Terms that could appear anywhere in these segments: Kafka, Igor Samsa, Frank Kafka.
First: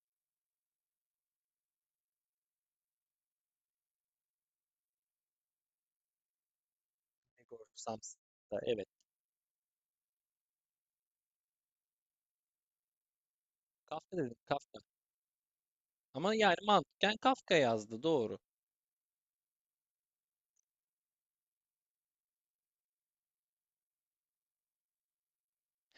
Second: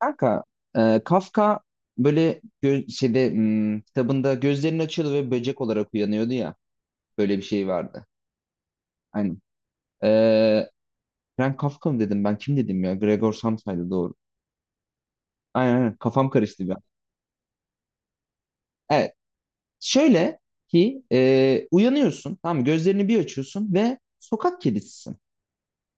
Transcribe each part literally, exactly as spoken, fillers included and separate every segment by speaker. Speaker 1: Kanka, e, Kafka böyle gö- şeyde hmm, kitabında gözlerini açıyordu ve böcek olarak uyanıyordu ya. Böyle bir
Speaker 2: Igor
Speaker 1: şey vardı.
Speaker 2: Samsa. Evet.
Speaker 1: Aynen. E, Frank Kafka mı dedim ben? Kim dedim ya? Gregor Samsa'ydı doğru.
Speaker 2: Kafka dedim Kafka.
Speaker 1: Aynen aynen. Kafam
Speaker 2: Ama yani
Speaker 1: karıştı bir an.
Speaker 2: mantıken Kafka yazdı doğru.
Speaker 1: Evet. Şöyle ki e, uyanıyorsun. Tamam mı? Gözlerini bir açıyorsun ve sokak kedisisin.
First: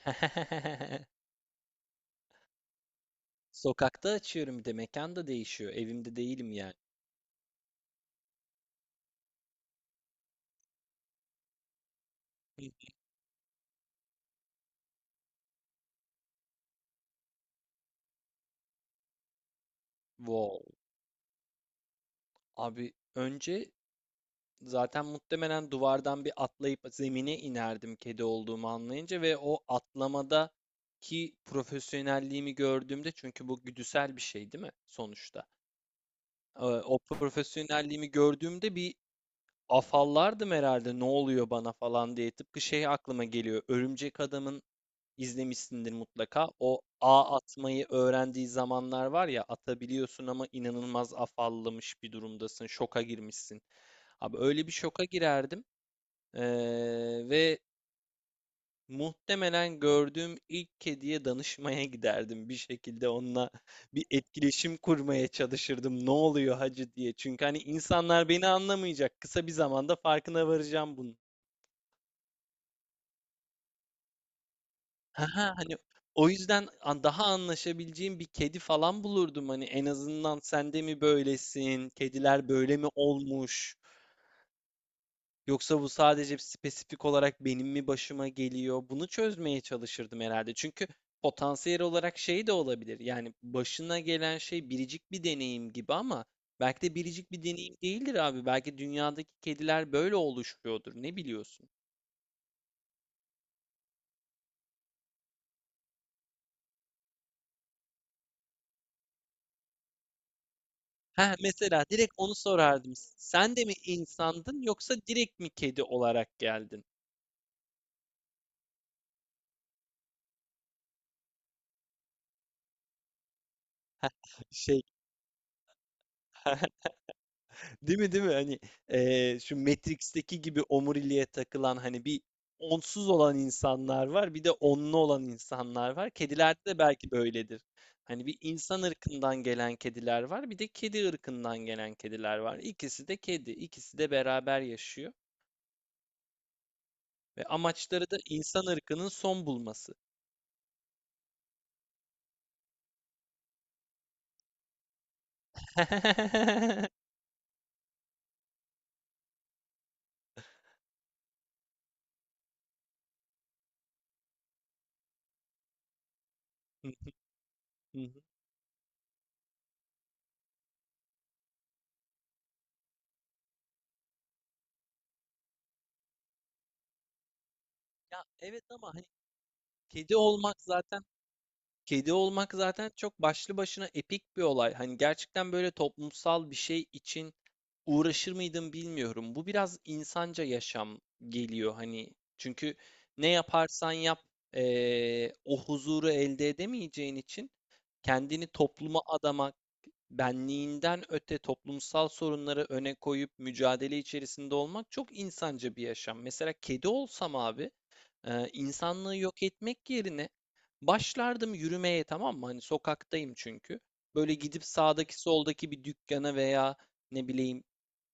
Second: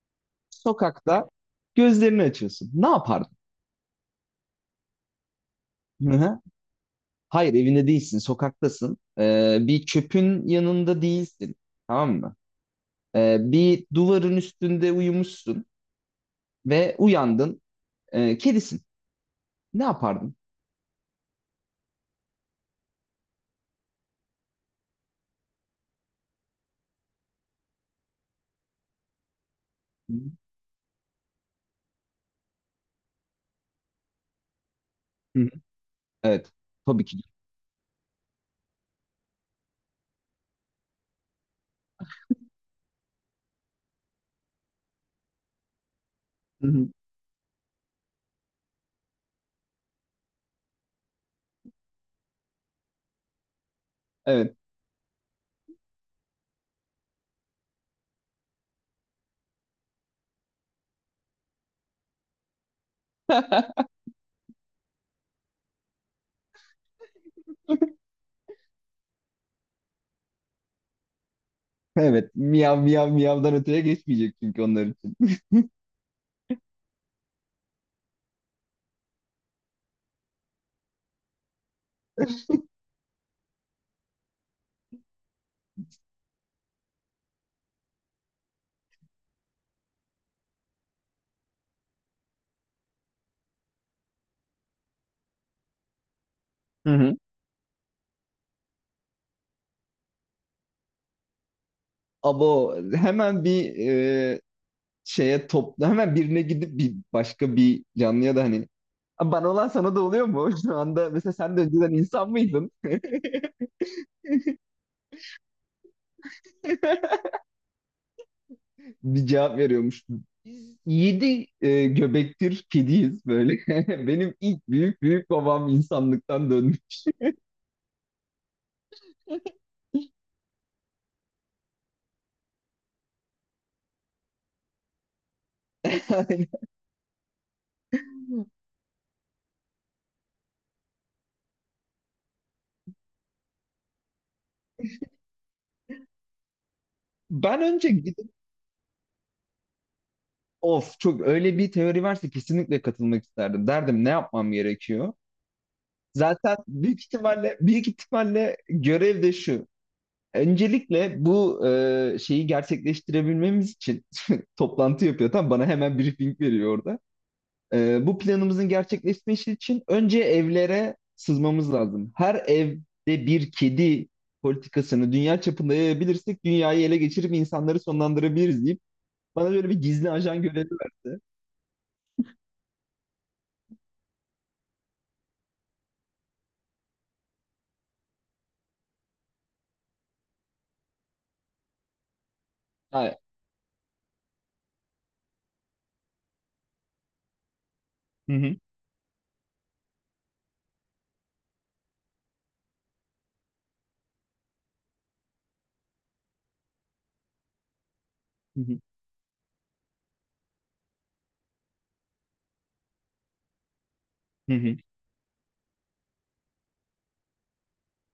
Speaker 1: Sokakta gözlerini açıyorsun. Ne yapardın?
Speaker 2: Sokakta açıyorum bir de mekan da değişiyor.
Speaker 1: Hı
Speaker 2: Evimde
Speaker 1: hı.
Speaker 2: değilim yani.
Speaker 1: Hayır evinde değilsin. Sokaktasın. E, bir çöpün yanında değilsin. Tamam mı?
Speaker 2: Hı.
Speaker 1: Ee, bir duvarın üstünde uyumuşsun ve uyandın. Ee, kedisin. Ne yapardın?
Speaker 2: Wow. Abi önce zaten muhtemelen duvardan bir atlayıp zemine inerdim kedi olduğumu anlayınca ve o
Speaker 1: Hı
Speaker 2: atlamada ki profesyonelliğimi gördüğümde çünkü bu güdüsel bir şey değil mi sonuçta?
Speaker 1: hı. Evet.
Speaker 2: Ee, O
Speaker 1: Tabii ki.
Speaker 2: profesyonelliğimi gördüğümde bir afallardım herhalde ne oluyor bana falan diye. Tıpkı şey aklıma geliyor. Örümcek Adam'ın izlemişsindir mutlaka.
Speaker 1: Hı
Speaker 2: O
Speaker 1: hı.
Speaker 2: ağ atmayı öğrendiği zamanlar var ya atabiliyorsun ama inanılmaz afallamış bir durumdasın. Şoka girmişsin. Abi
Speaker 1: Evet.
Speaker 2: öyle bir şoka girerdim. Ee, ve muhtemelen gördüğüm ilk kediye danışmaya giderdim. Bir şekilde onunla bir etkileşim kurmaya çalışırdım. Ne oluyor hacı diye. Çünkü hani insanlar beni anlamayacak. Kısa bir zamanda farkına varacağım bunun.
Speaker 1: Evet. Miyav miyav miyavdan öteye geçmeyecek çünkü onlar için.
Speaker 2: Haha, hani o yüzden an daha anlaşabileceğim bir kedi falan bulurdum. Hani en azından sen de mi böylesin? Kediler böyle mi olmuş? Yoksa bu sadece spesifik olarak benim mi başıma geliyor? Bunu çözmeye çalışırdım herhalde. Çünkü potansiyel olarak şey de olabilir. Yani başına gelen şey biricik bir deneyim gibi ama belki
Speaker 1: Hı
Speaker 2: de
Speaker 1: hı.
Speaker 2: biricik bir deneyim değildir abi. Belki dünyadaki kediler böyle oluşuyordur. Ne biliyorsun?
Speaker 1: Abo hemen bir e, şeye topla. Hemen birine gidip bir başka bir canlıya da hani "Aa, bana olan sana da oluyor mu? Şu anda mesela
Speaker 2: Heh,
Speaker 1: sen de
Speaker 2: mesela
Speaker 1: önceden
Speaker 2: direkt
Speaker 1: insan
Speaker 2: onu
Speaker 1: mıydın?
Speaker 2: sorardım. Sen de mi insandın yoksa direkt mi kedi olarak geldin?
Speaker 1: bir cevap veriyormuş. Biz yedi e, göbektir kediyiz böyle. Benim ilk
Speaker 2: Şey,
Speaker 1: büyük büyük babam insanlıktan döndü.
Speaker 2: değil mi değil mi? Hani eee, şu Matrix'teki gibi omuriliğe takılan hani bir onsuz olan insanlar var, bir de onlu olan insanlar var.
Speaker 1: Yani
Speaker 2: Kedilerde de belki böyledir. Hani bir insan ırkından gelen kediler var, bir de kedi ırkından gelen kediler var. İkisi de kedi, ikisi de beraber yaşıyor ve
Speaker 1: ben önce
Speaker 2: amaçları da
Speaker 1: gidip
Speaker 2: insan ırkının son bulması.
Speaker 1: of çok öyle bir teori varsa kesinlikle katılmak isterdim. Derdim ne yapmam gerekiyor? Zaten büyük ihtimalle büyük ihtimalle görev de şu. Öncelikle bu e, şeyi gerçekleştirebilmemiz için toplantı yapıyor. Tam bana hemen briefing veriyor orada. Ee, bu planımızın gerçekleşmesi için önce evlere sızmamız lazım. Her evde bir kedi politikasını dünya çapında yayabilirsek dünyayı ele geçirip insanları
Speaker 2: Ya evet
Speaker 1: sonlandırabiliriz deyip
Speaker 2: ama hani
Speaker 1: bana böyle bir gizli
Speaker 2: kedi
Speaker 1: ajan
Speaker 2: olmak
Speaker 1: görevi
Speaker 2: zaten
Speaker 1: verdi.
Speaker 2: kedi olmak zaten çok başlı başına epik bir olay. Hani gerçekten böyle toplumsal bir şey için uğraşır mıydım bilmiyorum. Bu biraz insanca yaşam geliyor hani. Çünkü
Speaker 1: Ha.
Speaker 2: ne yaparsan yap eee, o huzuru elde edemeyeceğin için
Speaker 1: Hı
Speaker 2: kendini
Speaker 1: hı.
Speaker 2: topluma adamak, benliğinden öte toplumsal sorunları öne koyup mücadele içerisinde olmak çok insanca bir yaşam. Mesela kedi olsam abi. Eee,
Speaker 1: Hı hı.
Speaker 2: insanlığı yok etmek yerine başlardım yürümeye, tamam mı? Hani sokaktayım çünkü. Böyle gidip sağdaki soldaki bir dükkana veya ne bileyim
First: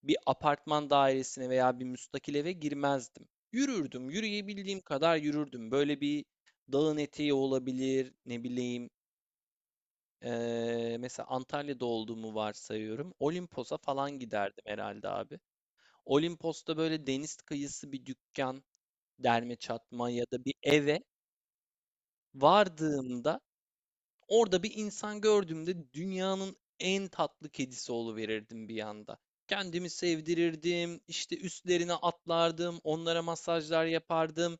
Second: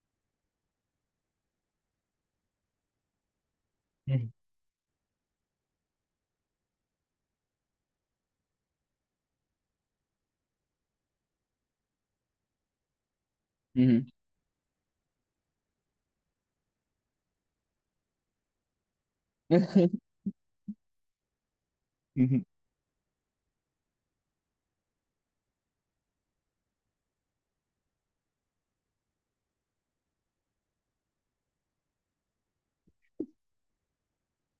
Speaker 2: bir apartman dairesine veya bir müstakil eve girmezdim. Yürürdüm,
Speaker 1: Hı hı.
Speaker 2: yürüyebildiğim kadar yürürdüm. Böyle bir dağın eteği olabilir, ne bileyim eee, mesela Antalya'da olduğumu varsayıyorum. Olimpos'a
Speaker 1: Hı hı.
Speaker 2: falan giderdim herhalde abi. Olimpos'ta böyle deniz kıyısı bir dükkan, derme çatma ya da bir eve
Speaker 1: Hı hı.
Speaker 2: vardığımda orada bir insan gördüğümde dünyanın en tatlı kedisi oluverirdim bir anda. Kendimi sevdirirdim, işte üstlerine atlardım, onlara masajlar yapardım.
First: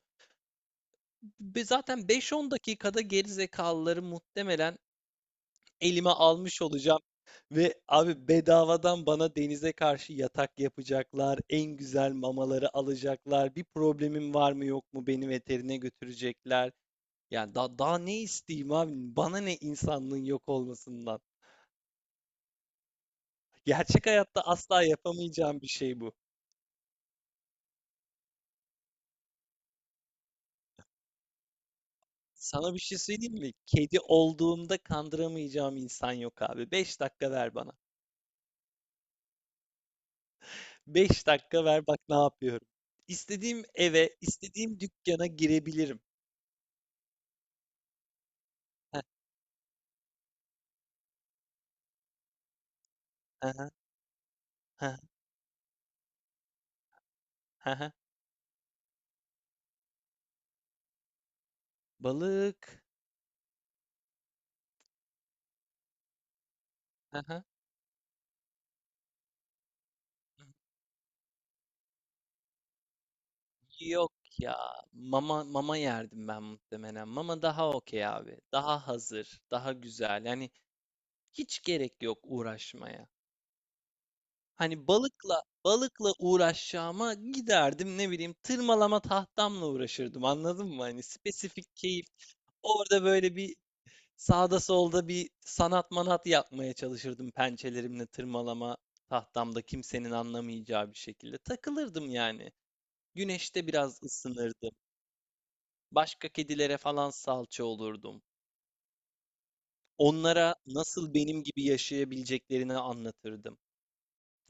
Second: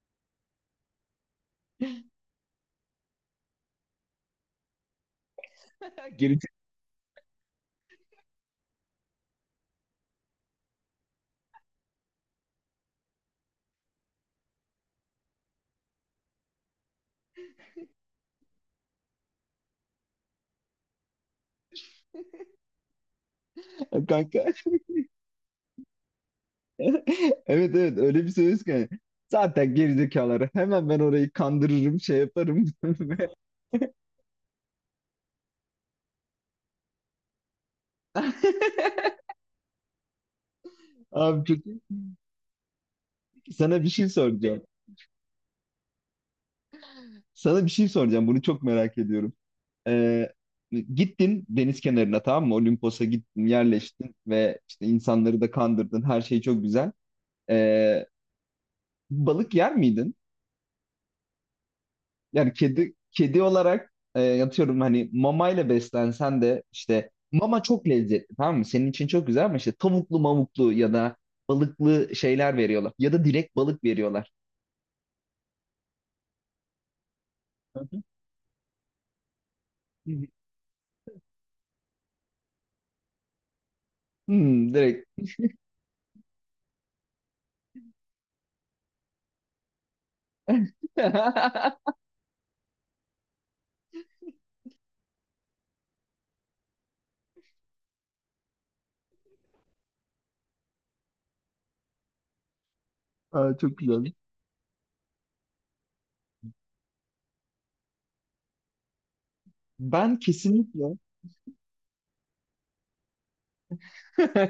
Speaker 2: Ve zaten beş on dakikada geri zekalıları muhtemelen elime
Speaker 1: Gerizekalı
Speaker 2: almış olacağım. Ve abi bedavadan bana denize karşı yatak yapacaklar, en güzel mamaları alacaklar, bir problemim var mı yok mu beni veterine götürecekler. Yani da, daha ne isteyeyim abi? Bana ne insanlığın yok olmasından? Gerçek
Speaker 1: kanka.
Speaker 2: hayatta asla yapamayacağım bir şey bu.
Speaker 1: Evet evet öyle bir söz ki. Zaten gerizekaları hemen ben orayı kandırırım şey yaparım.
Speaker 2: Sana bir şey söyleyeyim mi? Kedi olduğumda kandıramayacağım insan yok abi. Beş dakika ver bana. Beş
Speaker 1: Abi çok-
Speaker 2: dakika
Speaker 1: iyi.
Speaker 2: ver bak ne yapıyorum. İstediğim
Speaker 1: Sana bir şey
Speaker 2: eve,
Speaker 1: soracağım.
Speaker 2: istediğim dükkana girebilirim.
Speaker 1: Sana bir şey soracağım. Bunu çok merak
Speaker 2: Heh,
Speaker 1: ediyorum. Ee, gittin deniz kenarına tamam mı? Olimpos'a gittin,
Speaker 2: aha,
Speaker 1: yerleştin ve işte
Speaker 2: heh,
Speaker 1: insanları da kandırdın. Her şey çok güzel.
Speaker 2: aha.
Speaker 1: Ee, balık yer miydin? Yani
Speaker 2: Balık.
Speaker 1: kedi kedi olarak e, yatıyorum hani mamayla beslensen de işte
Speaker 2: Aha.
Speaker 1: mama çok lezzetli tamam mı? Senin için çok güzel ama işte tavuklu mamuklu ya da balıklı şeyler veriyorlar. Ya da direkt balık
Speaker 2: Yok
Speaker 1: veriyorlar.
Speaker 2: ya. Mama mama yerdim ben muhtemelen. Mama daha
Speaker 1: Hı hı.
Speaker 2: okey abi. Daha hazır, daha güzel. Yani hiç gerek yok uğraşmaya.
Speaker 1: Hmm,
Speaker 2: Hani
Speaker 1: direkt.
Speaker 2: balıkla balıkla uğraşacağıma giderdim ne bileyim tırmalama tahtamla uğraşırdım anladın mı? Hani spesifik keyif. Orada böyle bir sağda solda bir sanat manat yapmaya çalışırdım pençelerimle tırmalama tahtamda kimsenin anlamayacağı bir şekilde. Takılırdım yani.
Speaker 1: Aa,
Speaker 2: Güneşte
Speaker 1: çok
Speaker 2: biraz
Speaker 1: güzel.
Speaker 2: ısınırdım. Başka kedilere falan salça olurdum.
Speaker 1: Ben
Speaker 2: Onlara
Speaker 1: kesinlikle
Speaker 2: nasıl benim gibi yaşayabileceklerini anlatırdım.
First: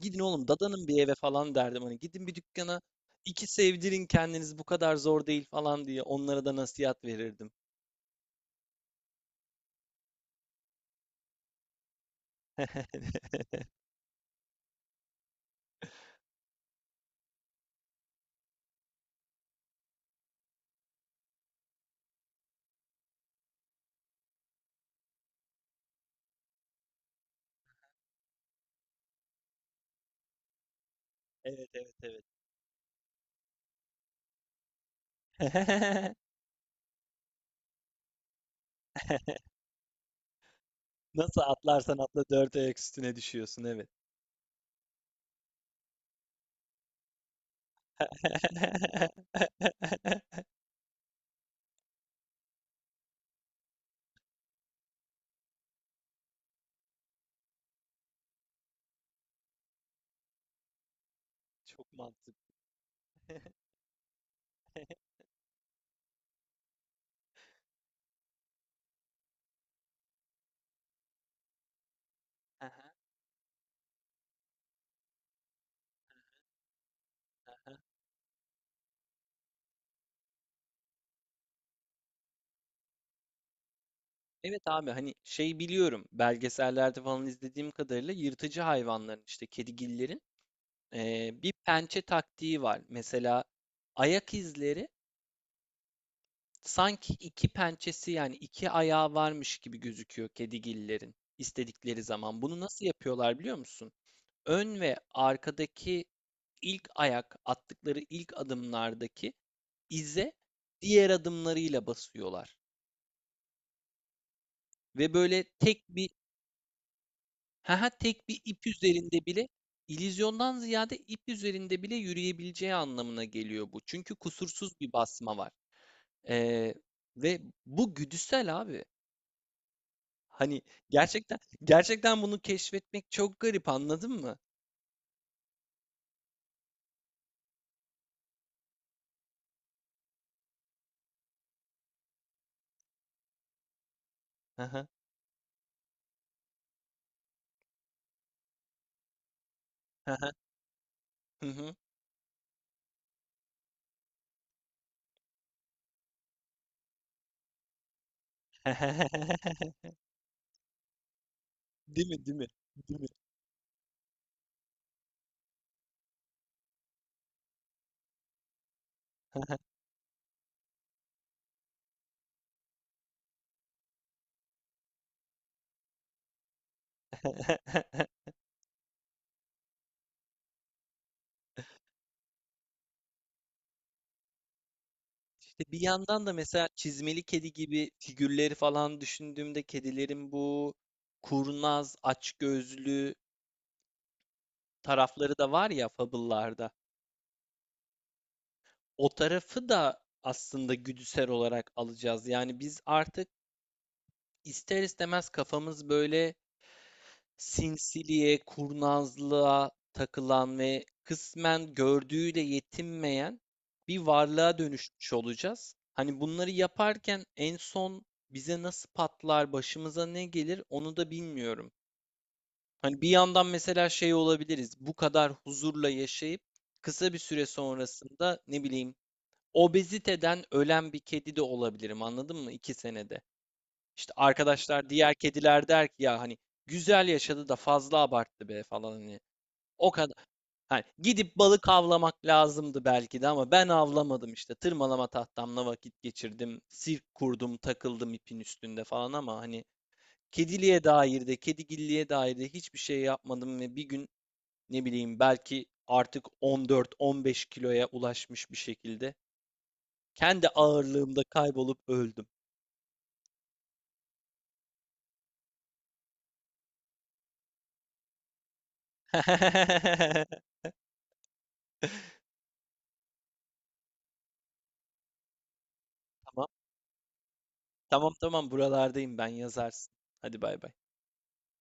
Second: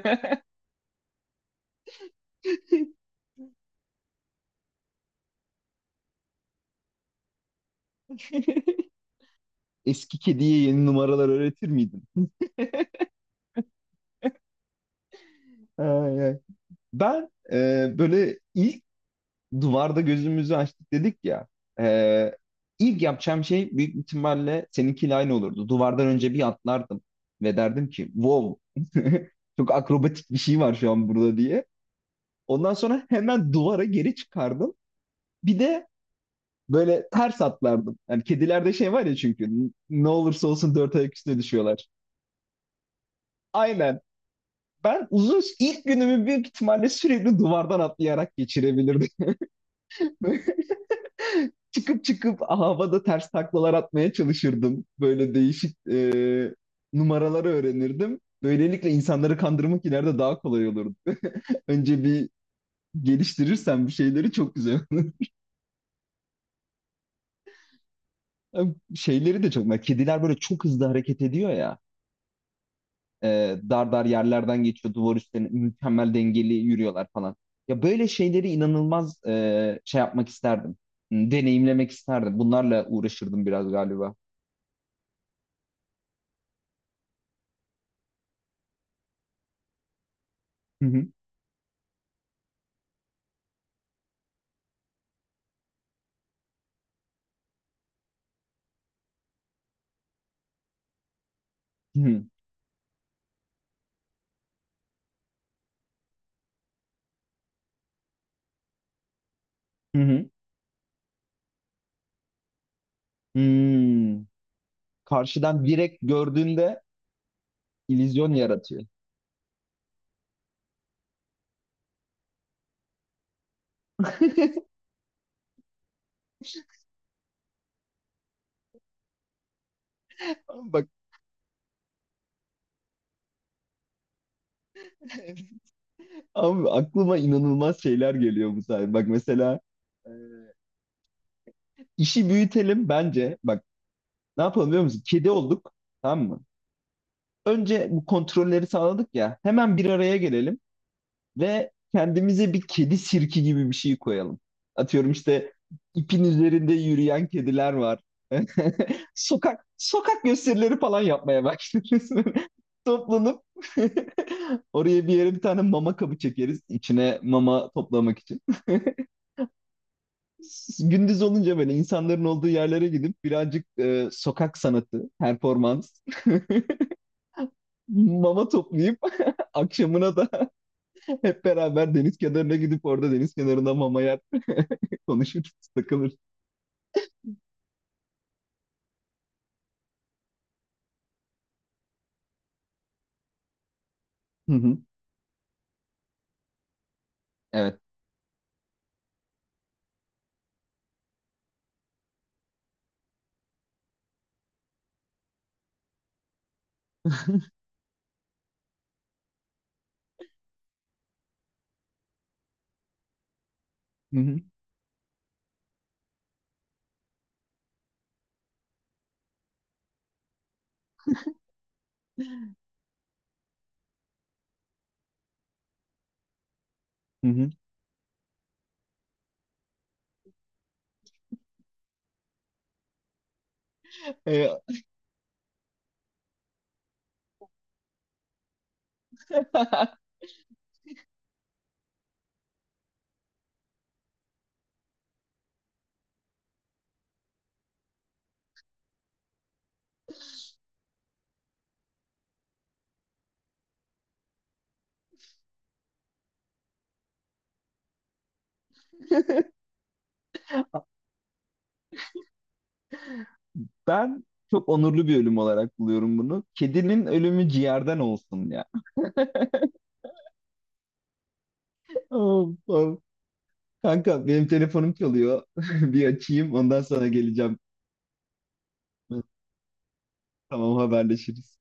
Speaker 2: Gidin oğlum dadanın bir eve falan derdim. Hani gidin bir dükkana iki sevdirin kendiniz bu kadar zor değil falan diye onlara da nasihat verirdim.
Speaker 1: eski kediye yeni numaralar öğretir miydin? Ay, ay. Ben e, böyle ilk duvarda gözümüzü açtık dedik ya. E, ilk yapacağım şey büyük ihtimalle seninkiyle aynı olurdu. Duvardan önce bir atlardım ve derdim ki wow çok akrobatik bir şey var şu an burada diye.
Speaker 2: Evet evet evet.
Speaker 1: Ondan sonra hemen duvara geri çıkardım. Bir de böyle ters atlardım. Yani kedilerde şey var ya çünkü ne olursa olsun dört ayak üstüne
Speaker 2: Nasıl
Speaker 1: düşüyorlar.
Speaker 2: atlarsan atla dört ayak üstüne düşüyorsun evet.
Speaker 1: Aynen. Ben uzun ilk günümü büyük ihtimalle sürekli duvardan atlayarak geçirebilirdim. çıkıp çıkıp havada ters taklalar atmaya çalışırdım. Böyle değişik e, numaraları öğrenirdim. Böylelikle insanları kandırmak ileride daha kolay olurdu.
Speaker 2: Çok
Speaker 1: Önce bir
Speaker 2: mantıklı.
Speaker 1: geliştirirsen bir şeyleri çok güzel olur. Şeyleri de çok. Kediler böyle çok hızlı hareket ediyor ya.
Speaker 2: Aha,
Speaker 1: e, dar dar yerlerden geçiyor duvar üstlerine mükemmel dengeli yürüyorlar falan.
Speaker 2: aha.
Speaker 1: Ya böyle şeyleri inanılmaz e, şey yapmak isterdim. Hmm, deneyimlemek isterdim. Bunlarla uğraşırdım biraz galiba.
Speaker 2: Evet abi hani şey biliyorum belgesellerde falan izlediğim kadarıyla yırtıcı hayvanların işte kedigillerin
Speaker 1: Hı hı.
Speaker 2: eee, bir pençe taktiği var. Mesela ayak izleri sanki iki pençesi yani iki ayağı varmış gibi gözüküyor kedigillerin
Speaker 1: Hı
Speaker 2: istedikleri
Speaker 1: hı.
Speaker 2: zaman. Bunu nasıl yapıyorlar biliyor musun? Ön ve arkadaki ilk ayak attıkları ilk adımlardaki
Speaker 1: Hı hı.
Speaker 2: ize diğer adımlarıyla basıyorlar.
Speaker 1: Hmm.
Speaker 2: Ve böyle
Speaker 1: Karşıdan
Speaker 2: tek
Speaker 1: direkt
Speaker 2: bir
Speaker 1: gördüğünde
Speaker 2: ha tek
Speaker 1: illüzyon
Speaker 2: bir ip
Speaker 1: yaratıyor.
Speaker 2: üzerinde bile illüzyondan ziyade ip üzerinde bile yürüyebileceği anlamına geliyor bu. Çünkü kusursuz bir basma var. Ee, ve bu güdüsel abi. Hani,
Speaker 1: Ama bak
Speaker 2: gerçekten gerçekten bunu keşfetmek çok garip, anladın mı?
Speaker 1: abi aklıma inanılmaz şeyler geliyor bu sayede. Bak mesela e, işi büyütelim bence. Bak ne
Speaker 2: Hı
Speaker 1: yapalım biliyor
Speaker 2: hı.
Speaker 1: musun? Kedi olduk. Tamam mı? Önce bu kontrolleri sağladık ya. Hemen bir
Speaker 2: Hı
Speaker 1: araya
Speaker 2: hı.
Speaker 1: gelelim
Speaker 2: Hı
Speaker 1: ve
Speaker 2: hı.
Speaker 1: kendimize bir kedi sirki gibi bir şey koyalım. Atıyorum işte ipin üzerinde yürüyen kediler var. Sokak sokak gösterileri falan yapmaya
Speaker 2: Değil
Speaker 1: başlarız.
Speaker 2: mi, değil mi? Değil mi?
Speaker 1: Toplanıp oraya bir yere bir tane mama kabı çekeriz içine mama toplamak için. Gündüz olunca böyle insanların olduğu yerlere gidip birazcık e, sokak sanatı, performans, mama toplayıp akşamına da hep beraber deniz kenarına gidip orada deniz kenarında mama yer konuşuruz,
Speaker 2: İşte bir
Speaker 1: takılırız.
Speaker 2: yandan da mesela çizmeli kedi gibi figürleri falan düşündüğümde kedilerin bu kurnaz, açgözlü
Speaker 1: Hı hı.
Speaker 2: tarafları da var ya fable'larda.
Speaker 1: Evet.
Speaker 2: O tarafı da aslında güdüsel olarak alacağız. Yani biz artık ister istemez kafamız böyle sinsiliğe, kurnazlığa takılan ve kısmen gördüğüyle yetinmeyen bir
Speaker 1: Hı hı.
Speaker 2: varlığa dönüşmüş olacağız. Hani bunları yaparken en son bize nasıl patlar, başımıza ne gelir onu da bilmiyorum. Hani bir yandan mesela şey olabiliriz. Bu kadar huzurla yaşayıp kısa bir
Speaker 1: Hı
Speaker 2: süre
Speaker 1: hı.
Speaker 2: sonrasında ne bileyim obeziteden ölen bir kedi de olabilirim anladın mı? İki senede. İşte
Speaker 1: Ee,
Speaker 2: arkadaşlar, diğer kediler der ki ya hani güzel yaşadı da fazla abarttı be falan hani. O kadar hani gidip balık avlamak lazımdı belki de ama ben avlamadım işte. Tırmalama tahtamla vakit geçirdim. Sirk kurdum, takıldım ipin üstünde falan ama hani kediliğe dair de, kedigilliğe dair de hiçbir şey yapmadım ve bir gün ne bileyim belki artık on dört on beş kiloya ulaşmış bir şekilde kendi ağırlığımda kaybolup öldüm.
Speaker 1: ben çok onurlu bir ölüm olarak buluyorum bunu. Kedinin ölümü ciğerden olsun ya. Oh, oh. Kanka benim telefonum çalıyor. Bir
Speaker 2: Ama
Speaker 1: açayım ondan sonra geleceğim.
Speaker 2: tamam tamam buralardayım ben yazarsın. Hadi bay bay.
Speaker 1: Tamam haberleşiriz.